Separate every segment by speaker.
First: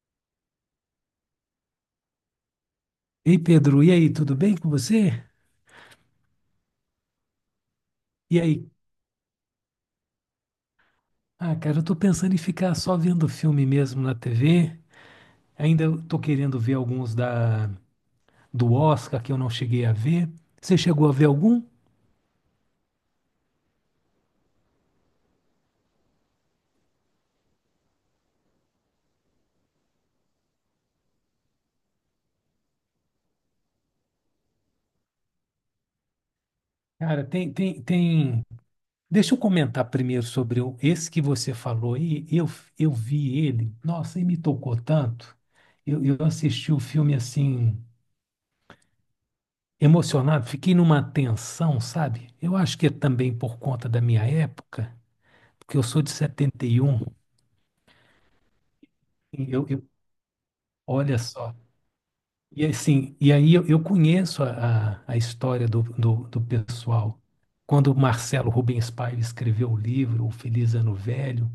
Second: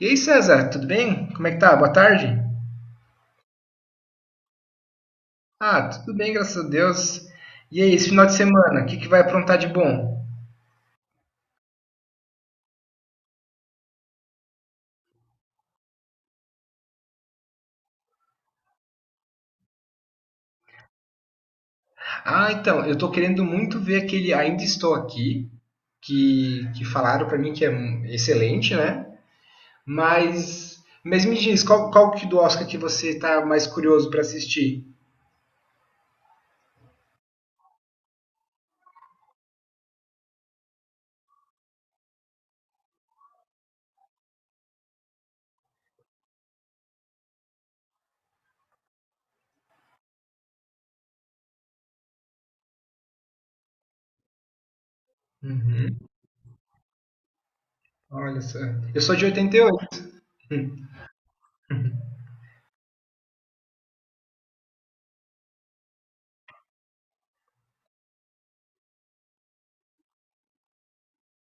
Speaker 1: E aí, César, tudo bem? Como é que tá? Boa tarde.
Speaker 2: Ei, Pedro, e aí, tudo bem com você?
Speaker 1: Ah, tudo bem, graças a Deus. E aí, esse final de
Speaker 2: E aí?
Speaker 1: semana, o que que vai aprontar de bom?
Speaker 2: Ah, cara, eu tô pensando em ficar só vendo filme mesmo na TV. Ainda eu tô querendo ver alguns da do Oscar que eu não cheguei a ver. Você chegou a ver algum?
Speaker 1: Ah, então, eu tô querendo muito ver aquele Ainda Estou Aqui, que falaram pra mim que é excelente, né? Mas me diz, qual que do Oscar que você tá mais curioso pra assistir?
Speaker 2: Cara, tem. Deixa eu comentar primeiro sobre esse que você falou. Eu vi ele. Nossa, e me tocou tanto. Eu assisti o filme assim emocionado, fiquei numa tensão, sabe? Eu acho que é também por conta da minha época, porque eu
Speaker 1: Uhum.
Speaker 2: sou de 71.
Speaker 1: Olha só, eu sou de
Speaker 2: E Eu, eu-
Speaker 1: 88. Hum.
Speaker 2: Olha só. E assim, e aí eu conheço a, a história do pessoal. Quando o Marcelo Rubens Paiva escreveu o livro O Feliz Ano Velho,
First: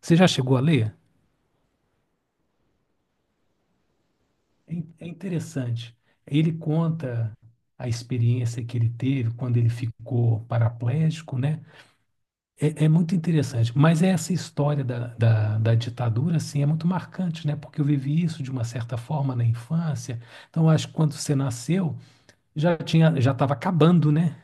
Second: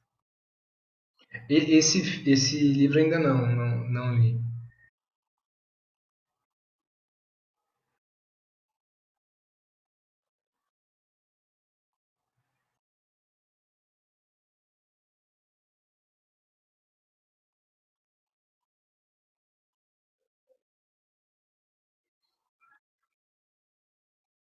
Speaker 2: você já chegou a ler?
Speaker 1: E- Esse, Esse livro ainda não li.
Speaker 2: É, é interessante. Ele conta a experiência que ele teve quando ele ficou paraplégico, né? É, é muito interessante. Mas essa história da, da ditadura, assim, é muito marcante, né? Porque eu vivi isso de uma certa forma na infância. Então, eu acho que quando você nasceu já tinha, já estava acabando, né?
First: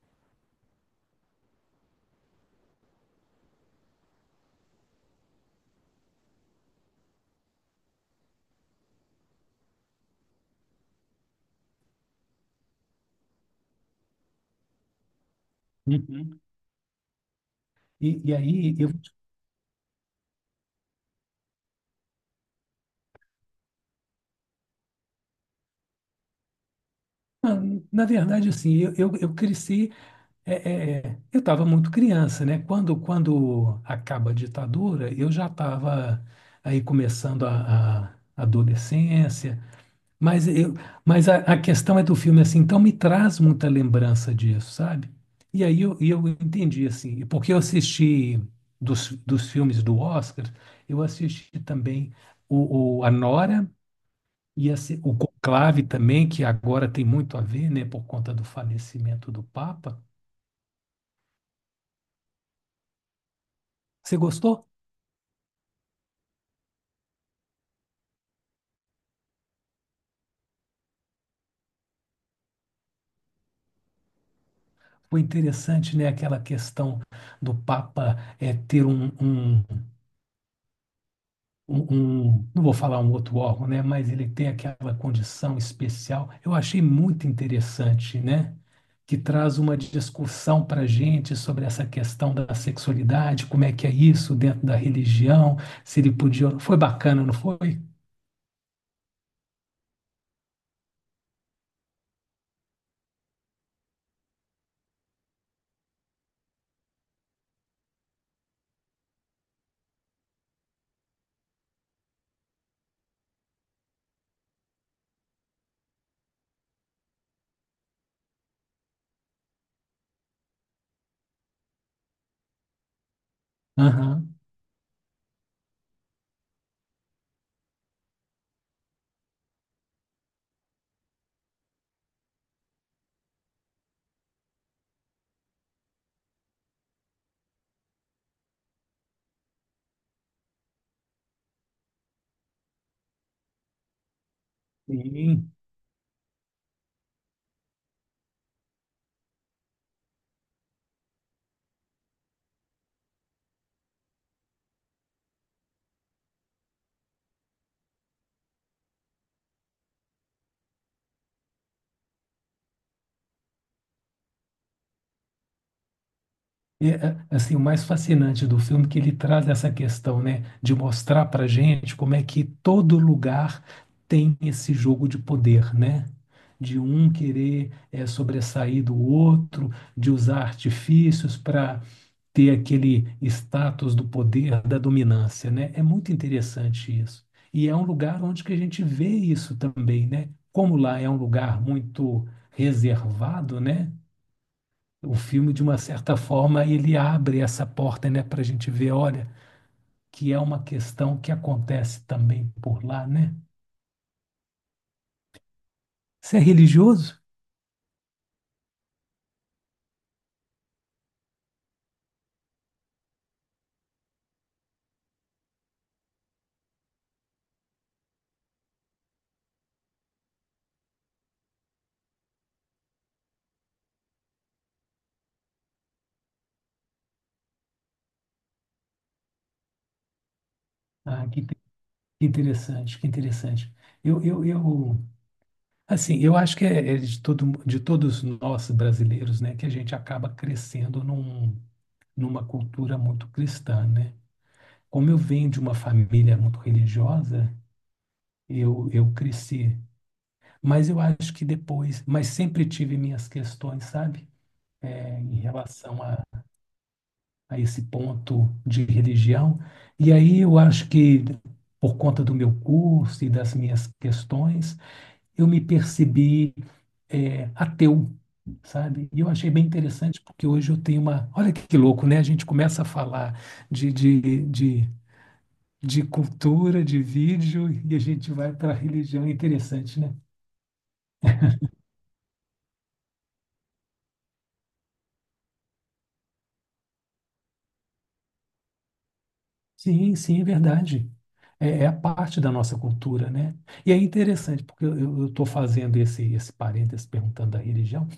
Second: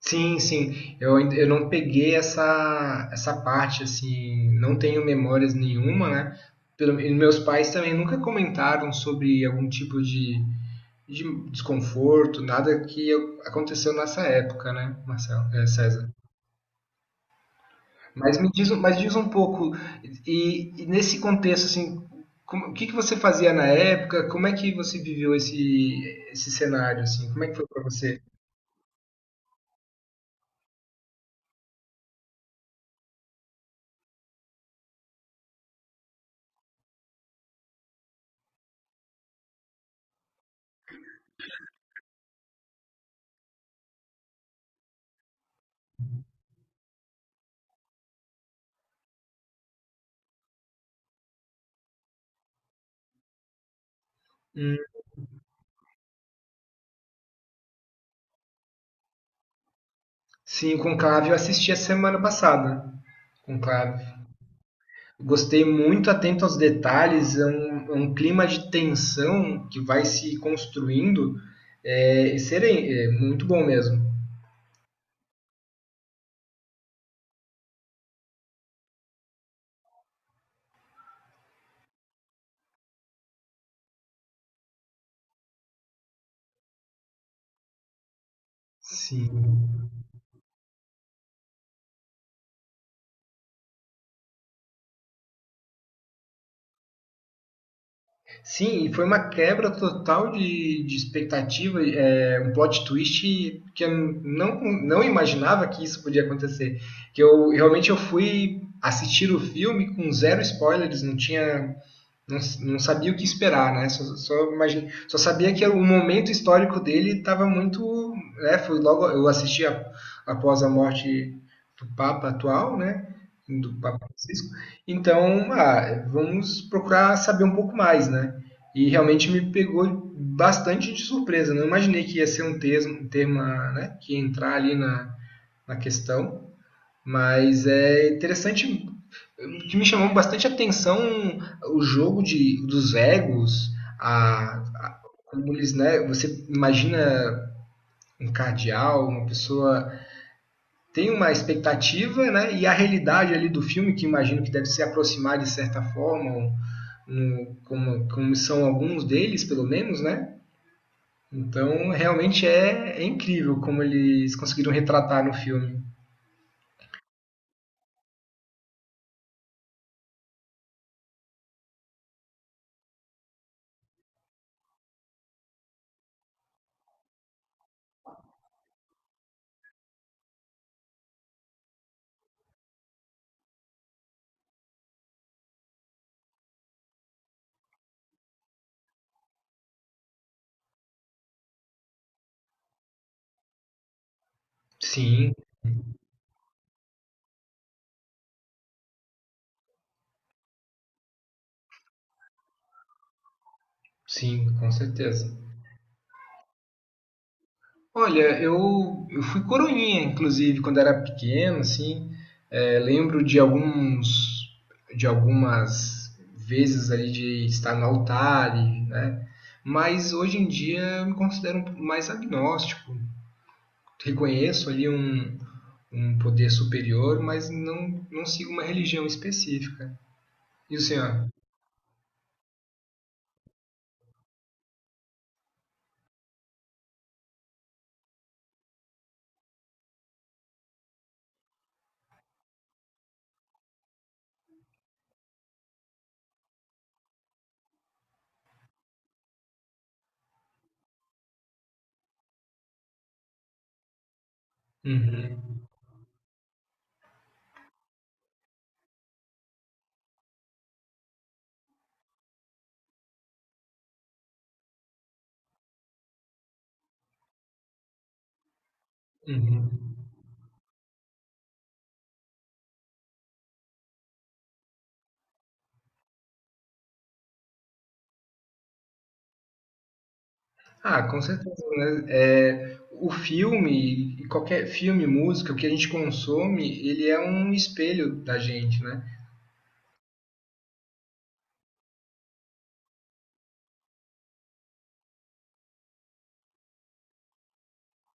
Speaker 1: Sim, sim. Eu não peguei essa parte, assim, não tenho memórias nenhuma, né? Pelo, e meus pais também nunca comentaram sobre algum tipo de desconforto, nada que aconteceu nessa época, né, César?
Speaker 2: Uhum. E
Speaker 1: Mas me diz,
Speaker 2: aí, eu,
Speaker 1: mas diz um pouco, e nesse contexto, assim, como- o que que você fazia na época? Como é que você viveu esse cenário, assim? Como é que foi para
Speaker 2: na
Speaker 1: você?
Speaker 2: verdade, assim, eu cresci, eu estava muito criança, né? Quando acaba a ditadura, eu já estava aí começando a adolescência, mas, eu, mas a questão é do filme, assim, então me traz muita lembrança disso, sabe? E eu entendi, assim, porque eu assisti dos, dos filmes do Oscar, eu assisti também o A Nora, e
Speaker 1: Hum.
Speaker 2: assim, o Conclave também, que agora tem muito a ver, né, por conta do falecimento do Papa.
Speaker 1: Sim, o Conclave eu assisti a semana passada. Conclave.
Speaker 2: Você gostou?
Speaker 1: Gostei muito, atento aos detalhes, é é um clima de tensão que vai se construindo. É, serem, é muito bom mesmo.
Speaker 2: Foi interessante, né, aquela questão do Papa ter um, um não vou falar um outro órgão, né, mas ele tem aquela condição especial. Eu achei muito interessante, né, que traz uma
Speaker 1: Sim.
Speaker 2: discussão para a gente sobre essa questão da sexualidade, como é que é isso dentro da religião, se ele podia. Foi bacana, não foi?
Speaker 1: Sim, e foi uma quebra total de expectativa, é, um plot twist que eu não, não imaginava que isso podia acontecer. Que eu realmente eu fui assistir o filme com zero spoilers, não, não sabia o que esperar, né? Só, só, imagine, só sabia que o momento histórico dele estava muito. Né? Foi logo. Após a morte do Papa atual, né? Do Papa
Speaker 2: Aham.
Speaker 1: Francisco. Então, ah, vamos procurar saber um pouco mais, né? E realmente me pegou bastante de surpresa. Não imaginei que ia ser um termo, um tema, né? Que ia entrar ali na questão. Mas é interessante. Que me chamou bastante atenção o jogo dos egos, a, a-
Speaker 2: Sim.
Speaker 1: como eles, né? Você imagina um cardeal, uma pessoa tem uma expectativa, né? E a realidade ali do filme, que imagino que deve se aproximar de certa forma, como são alguns deles, pelo menos, né? Então, realmente é, é incrível como eles conseguiram retratar no filme.
Speaker 2: E, é, assim, o mais fascinante do filme é que ele traz essa questão, né, de mostrar para gente como é que todo lugar tem esse jogo de poder, né? De um querer sobressair do outro, de usar artifícios para ter aquele status do poder, da dominância, né? É muito interessante isso. E é um lugar onde que a gente vê isso também, né? Como lá é um lugar muito reservado, né? O
Speaker 1: Sim,
Speaker 2: filme, de uma certa forma, ele abre essa porta, né, para a gente ver, olha, que é uma questão que acontece também por lá, né?
Speaker 1: sim, com certeza.
Speaker 2: Você é religioso?
Speaker 1: Olha, eu fui coroinha, inclusive, quando era pequeno, assim. É, de algumas vezes ali de estar no altar, e, né? Mas hoje em dia eu me considero um mais agnóstico. Reconheço ali um poder superior, mas não sigo uma religião específica. E o
Speaker 2: Ah,
Speaker 1: senhor?
Speaker 2: que interessante, que interessante. Eu, eu, eu, assim, eu acho que é, é de todo, de todos nós brasileiros, né, que a gente acaba crescendo num, numa cultura muito cristã, né? Como eu venho de uma família muito religiosa, eu cresci. Mas eu acho que depois, mas sempre tive minhas questões, sabe? Em
Speaker 1: Uhum,
Speaker 2: relação a esse ponto de religião. E aí eu acho que, por conta do meu curso e das minhas questões, eu me percebi ateu, sabe? E eu achei bem
Speaker 1: uhum.
Speaker 2: interessante, porque hoje eu tenho uma. Olha que louco, né? A gente começa a falar de, de, de, de cultura, de vídeo, e a gente vai para a religião. É interessante, né?
Speaker 1: Ah, com certeza, né? É, o filme, e qualquer filme, música, o que a gente consome, ele é um espelho da gente, né?
Speaker 2: Sim, sim, é verdade. É, é a parte da nossa cultura, né? E é interessante, porque eu estou fazendo esse, esse parênteses perguntando da religião,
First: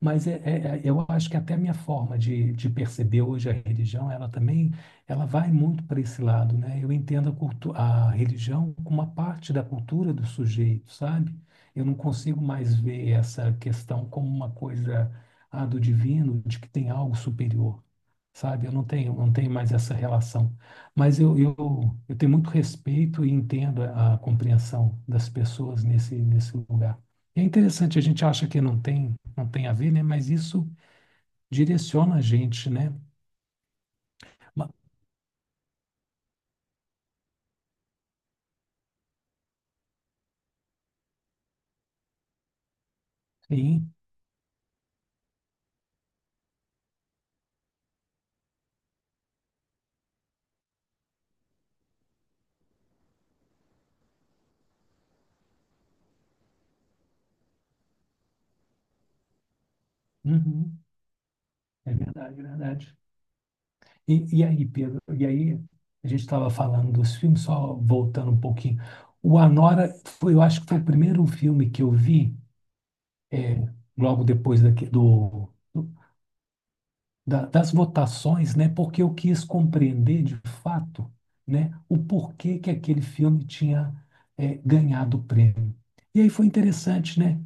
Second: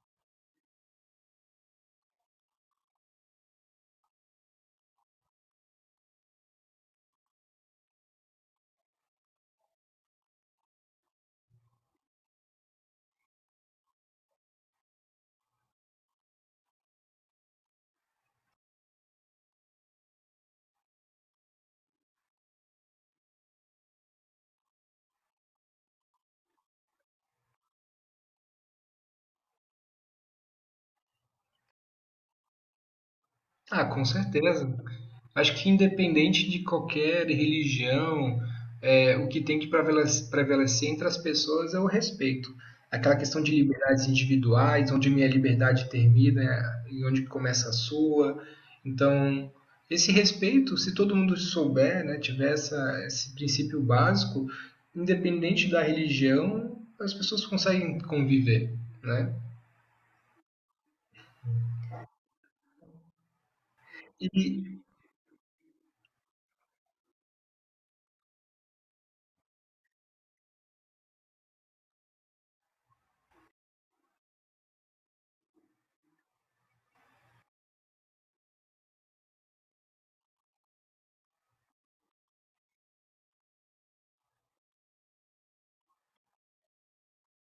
Speaker 2: mas eu acho que até a minha forma de perceber hoje a religião, ela também, ela vai muito para esse lado, né? Eu entendo a, cultu a religião como uma parte da cultura do sujeito, sabe? Eu não consigo mais ver essa questão como uma coisa, ah, do divino, de que tem algo superior sabe? Eu não tenho mais essa relação. Mas eu, eu, eu tenho muito respeito e entendo a compreensão das pessoas nesse, nesse lugar. É interessante, a gente acha que não tem a ver, né? Mas isso direciona a gente, né?
Speaker 1: Ah, com
Speaker 2: Ma-
Speaker 1: certeza. Acho que independente de qualquer religião, é, o que tem que prevalecer entre as pessoas é o respeito. Aquela questão de
Speaker 2: Sim,
Speaker 1: liberdades individuais, onde minha liberdade termina e onde começa a sua. Então, esse respeito, se todo mundo souber, né, tiver essa, esse princípio básico, independente da religião, as pessoas conseguem conviver, né?
Speaker 2: uhum, é verdade, é verdade. E aí,
Speaker 1: E,
Speaker 2: Pedro, e aí a gente estava falando dos filmes, só voltando um pouquinho. O Anora foi, eu acho que foi o primeiro filme que eu vi, é, logo depois daqui, do- das votações, né? Porque eu quis compreender de fato, né, o porquê que aquele filme tinha ganhado o prêmio. E aí foi interessante, né?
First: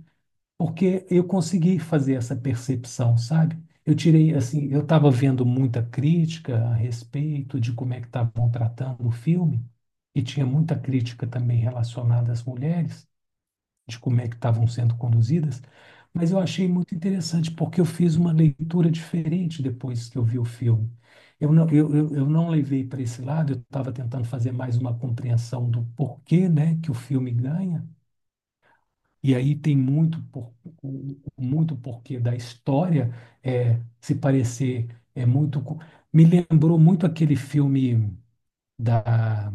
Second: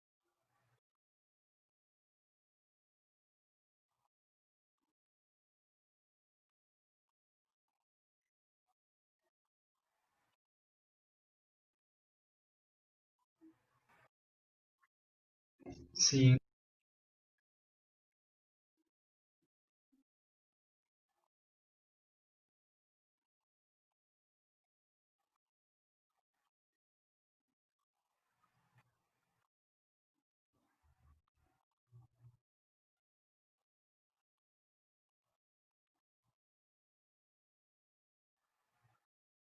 Speaker 2: Porque eu consegui fazer essa percepção, sabe? Eu tirei assim, eu estava vendo muita crítica a respeito de como é que estavam tratando o filme, e tinha muita crítica também relacionada às mulheres de como é que estavam sendo conduzidas, mas
Speaker 1: sim,
Speaker 2: eu achei muito interessante porque eu fiz uma leitura diferente depois que eu vi o filme. Eu não levei para esse lado, eu estava tentando fazer mais uma compreensão do porquê, né, que o filme ganha, e aí tem muito, muito porquê da história se parecer é muito... Me lembrou muito aquele filme da,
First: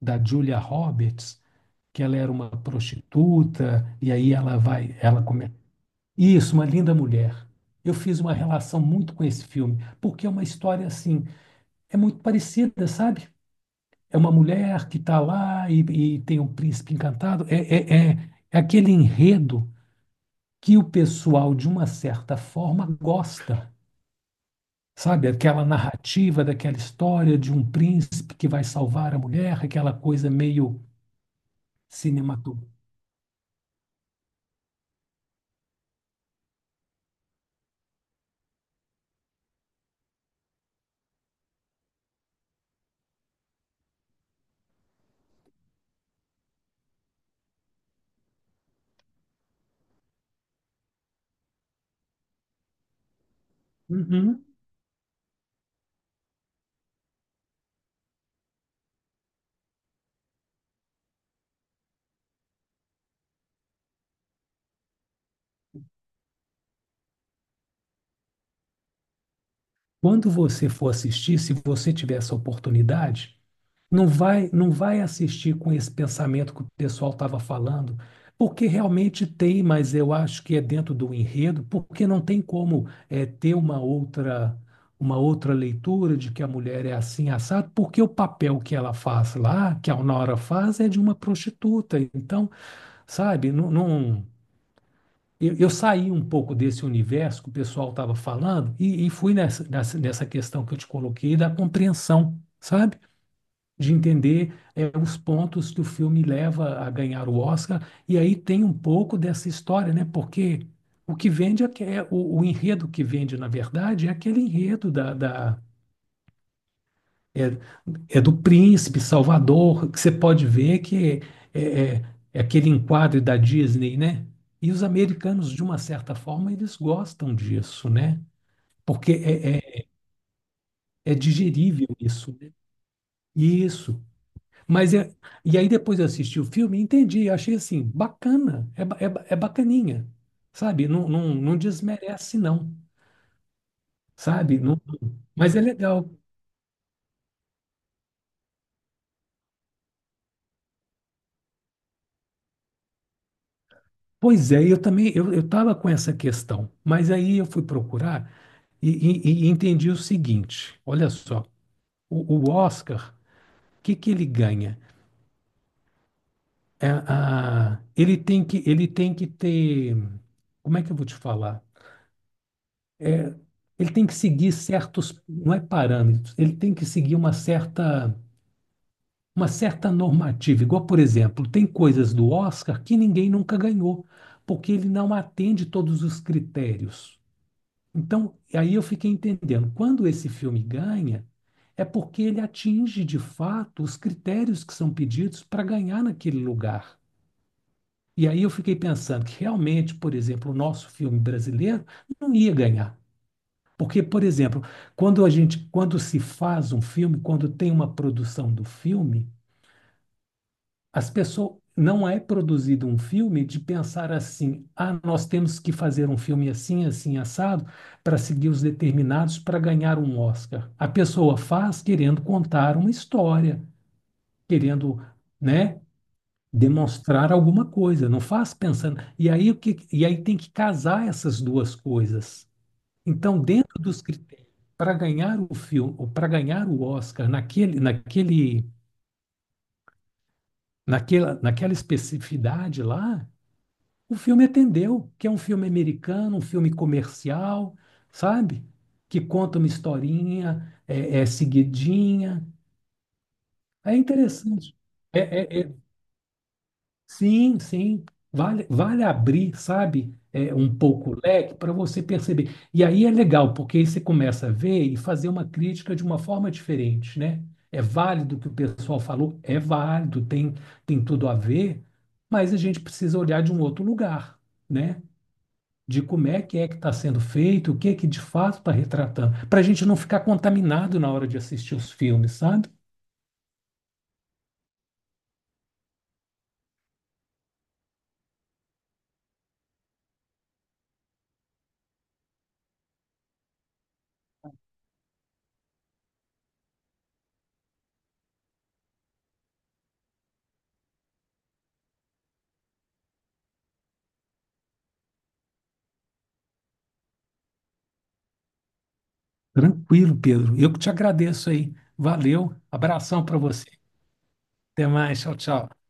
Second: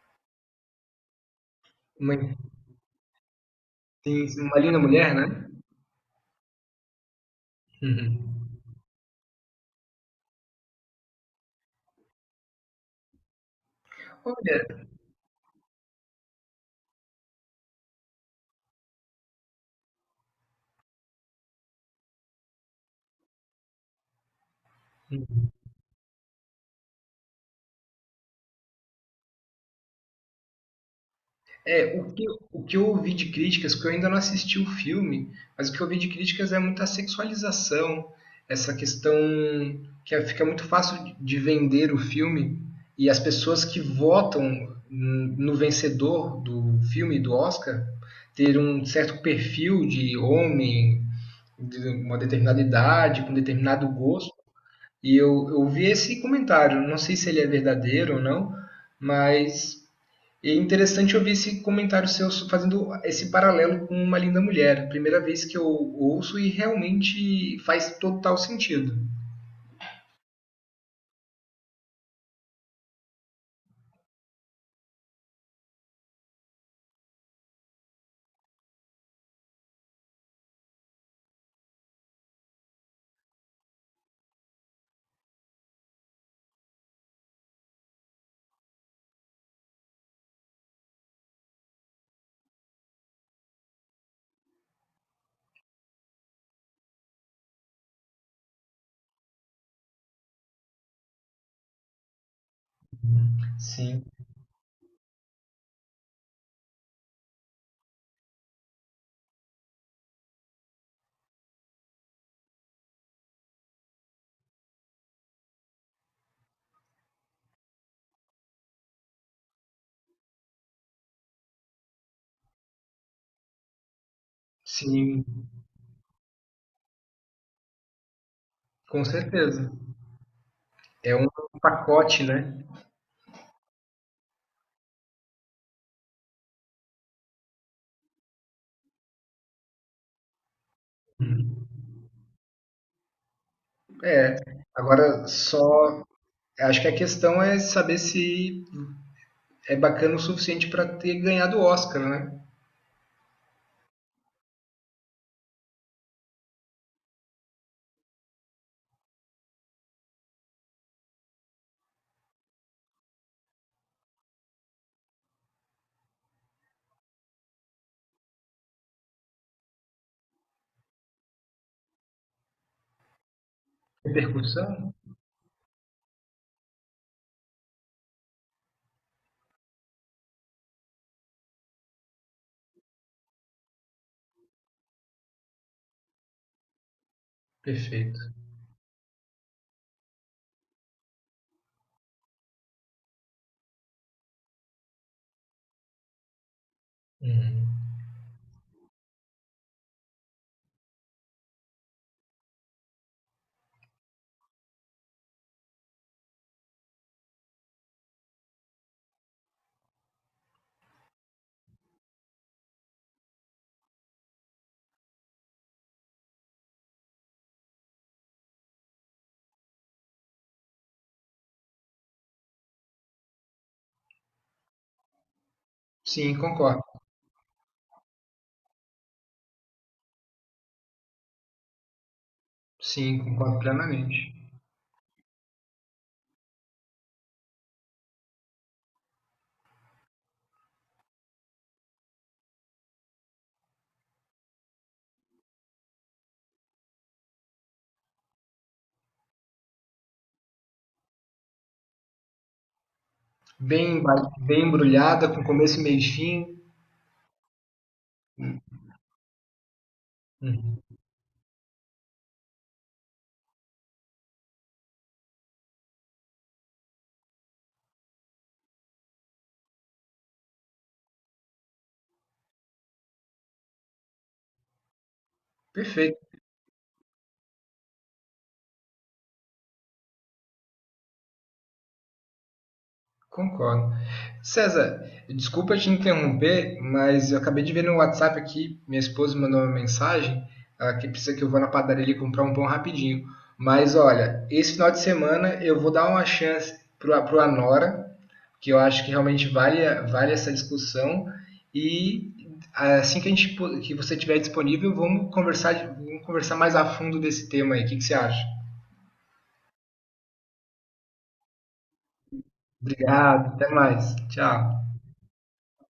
Speaker 2: da Julia Roberts, que
Speaker 1: uma,
Speaker 2: ela era uma prostituta, e aí
Speaker 1: sim,
Speaker 2: ela
Speaker 1: uma linda
Speaker 2: vai,
Speaker 1: mulher,
Speaker 2: ela
Speaker 1: né?
Speaker 2: come, isso, Uma Linda Mulher. Eu fiz uma
Speaker 1: Uhum.
Speaker 2: relação muito com esse filme, porque é uma história assim, é muito parecida, sabe? É uma
Speaker 1: Olha,
Speaker 2: mulher que está lá e tem um príncipe encantado. É aquele enredo que o pessoal, de uma certa forma, gosta, sabe? Aquela narrativa daquela história de um príncipe que vai salvar a mulher, aquela coisa meio
Speaker 1: é, o
Speaker 2: cinematográfica.
Speaker 1: que eu ouvi de críticas, porque eu ainda não assisti o filme, mas o que eu ouvi de críticas é muita sexualização, essa questão que fica muito fácil de vender o filme e as pessoas que votam no vencedor do filme, do Oscar, ter um certo perfil de homem, de uma determinada idade, com determinado gosto.
Speaker 2: Uhum.
Speaker 1: E eu vi esse comentário, não sei se ele é verdadeiro ou não, mas e é interessante ouvir esse comentário seu fazendo esse paralelo com Uma Linda Mulher. Primeira vez que eu ouço e realmente faz total sentido.
Speaker 2: Quando você for assistir, se você tiver essa oportunidade, não vai assistir com esse pensamento que o pessoal estava falando, porque realmente tem, mas eu acho que é dentro do enredo, porque não tem como ter uma outra leitura de que a mulher é assim assado, porque o papel que ela faz lá, que a Nora faz, é de uma prostituta. Então, sabe, eu saí um pouco desse universo que o pessoal estava falando e fui nessa questão que eu te coloquei da compreensão, sabe? De
Speaker 1: Sim.
Speaker 2: entender os pontos que o filme leva a ganhar o Oscar, e aí tem um pouco dessa história, né? Porque o que vende o enredo que vende, na verdade, é aquele enredo é, do príncipe Salvador, que você pode ver que é aquele enquadro da Disney, né? E os
Speaker 1: Sim,
Speaker 2: americanos, de uma certa forma, eles gostam disso, né?
Speaker 1: com
Speaker 2: Porque
Speaker 1: certeza.
Speaker 2: é
Speaker 1: É um
Speaker 2: digerível
Speaker 1: pacote,
Speaker 2: isso, né?
Speaker 1: né?
Speaker 2: Isso. Mas é, e aí depois eu assisti o filme e entendi, achei assim, bacana, é bacaninha, sabe? Não desmerece não,
Speaker 1: É.
Speaker 2: sabe? Não,
Speaker 1: Agora
Speaker 2: mas é
Speaker 1: só
Speaker 2: legal.
Speaker 1: acho que a questão é saber se é bacana o suficiente para ter ganhado o Oscar, né?
Speaker 2: Pois é, eu também, eu tava com essa questão, mas aí eu fui procurar e, e entendi o seguinte, olha só, o Oscar, o que que ele ganha? Ele tem que ter, como é que eu vou te falar? Ele tem que seguir
Speaker 1: Repercussão?
Speaker 2: certos, não é parâmetros, ele tem que seguir uma certa normativa. Igual, por exemplo, tem coisas do Oscar que ninguém nunca ganhou, porque ele não atende todos os critérios.
Speaker 1: Perfeito.
Speaker 2: Então, aí eu fiquei entendendo, quando esse filme ganha, é porque ele atinge de fato os critérios que são pedidos para ganhar naquele lugar.
Speaker 1: Uhum.
Speaker 2: E aí eu fiquei pensando que realmente, por exemplo, o nosso filme brasileiro não ia ganhar. Porque, por exemplo, quando a gente, quando se faz um filme, quando tem uma produção do filme, as pessoas não é produzido um filme de pensar assim, ah, nós temos que fazer um filme assim, assim, assado, para seguir os determinados para ganhar um Oscar. A pessoa faz querendo contar uma história, querendo, né,
Speaker 1: Sim, concordo.
Speaker 2: demonstrar alguma coisa, não faz pensando. E aí o que, e aí tem que casar essas duas coisas.
Speaker 1: Sim,
Speaker 2: Então,
Speaker 1: concordo
Speaker 2: dentro dos
Speaker 1: plenamente.
Speaker 2: critérios para ganhar o filme, ou para ganhar o Oscar naquela especificidade lá, o filme atendeu, que é um filme americano, um filme comercial, sabe? Que conta uma historinha, seguidinha. É
Speaker 1: Bem, bem
Speaker 2: interessante. É,
Speaker 1: embrulhada, com
Speaker 2: é- é-
Speaker 1: começo, meio e fim.
Speaker 2: sim, sim. Vale, vale abrir, sabe? É, um
Speaker 1: Uhum.
Speaker 2: pouco o leque para você perceber. E aí é legal, porque aí você começa a ver e fazer uma crítica de uma forma diferente, né? É válido o que o pessoal falou, é válido, tem, tem tudo a ver, mas a gente precisa olhar de um outro lugar, né? De
Speaker 1: Perfeito,
Speaker 2: como é que está sendo feito, o que é que de fato está retratando, para a gente não ficar contaminado na hora de assistir os filmes, sabe?
Speaker 1: concordo. César, desculpa te interromper, mas eu acabei de ver no WhatsApp aqui, minha esposa mandou uma mensagem, ah, que precisa que eu vá na padaria ali comprar um pão rapidinho. Mas olha, esse final de semana eu vou dar uma chance pro Anora, que eu acho que realmente vale, vale essa discussão. E assim que a gente que você tiver disponível, vamos conversar, vamos conversar mais a fundo desse tema aí. O que que você acha?
Speaker 2: Tranquilo, Pedro. Eu que te agradeço aí. Valeu. Abração para
Speaker 1: Obrigado,
Speaker 2: você.
Speaker 1: até mais. Tchau.
Speaker 2: Até mais. Tchau, tchau.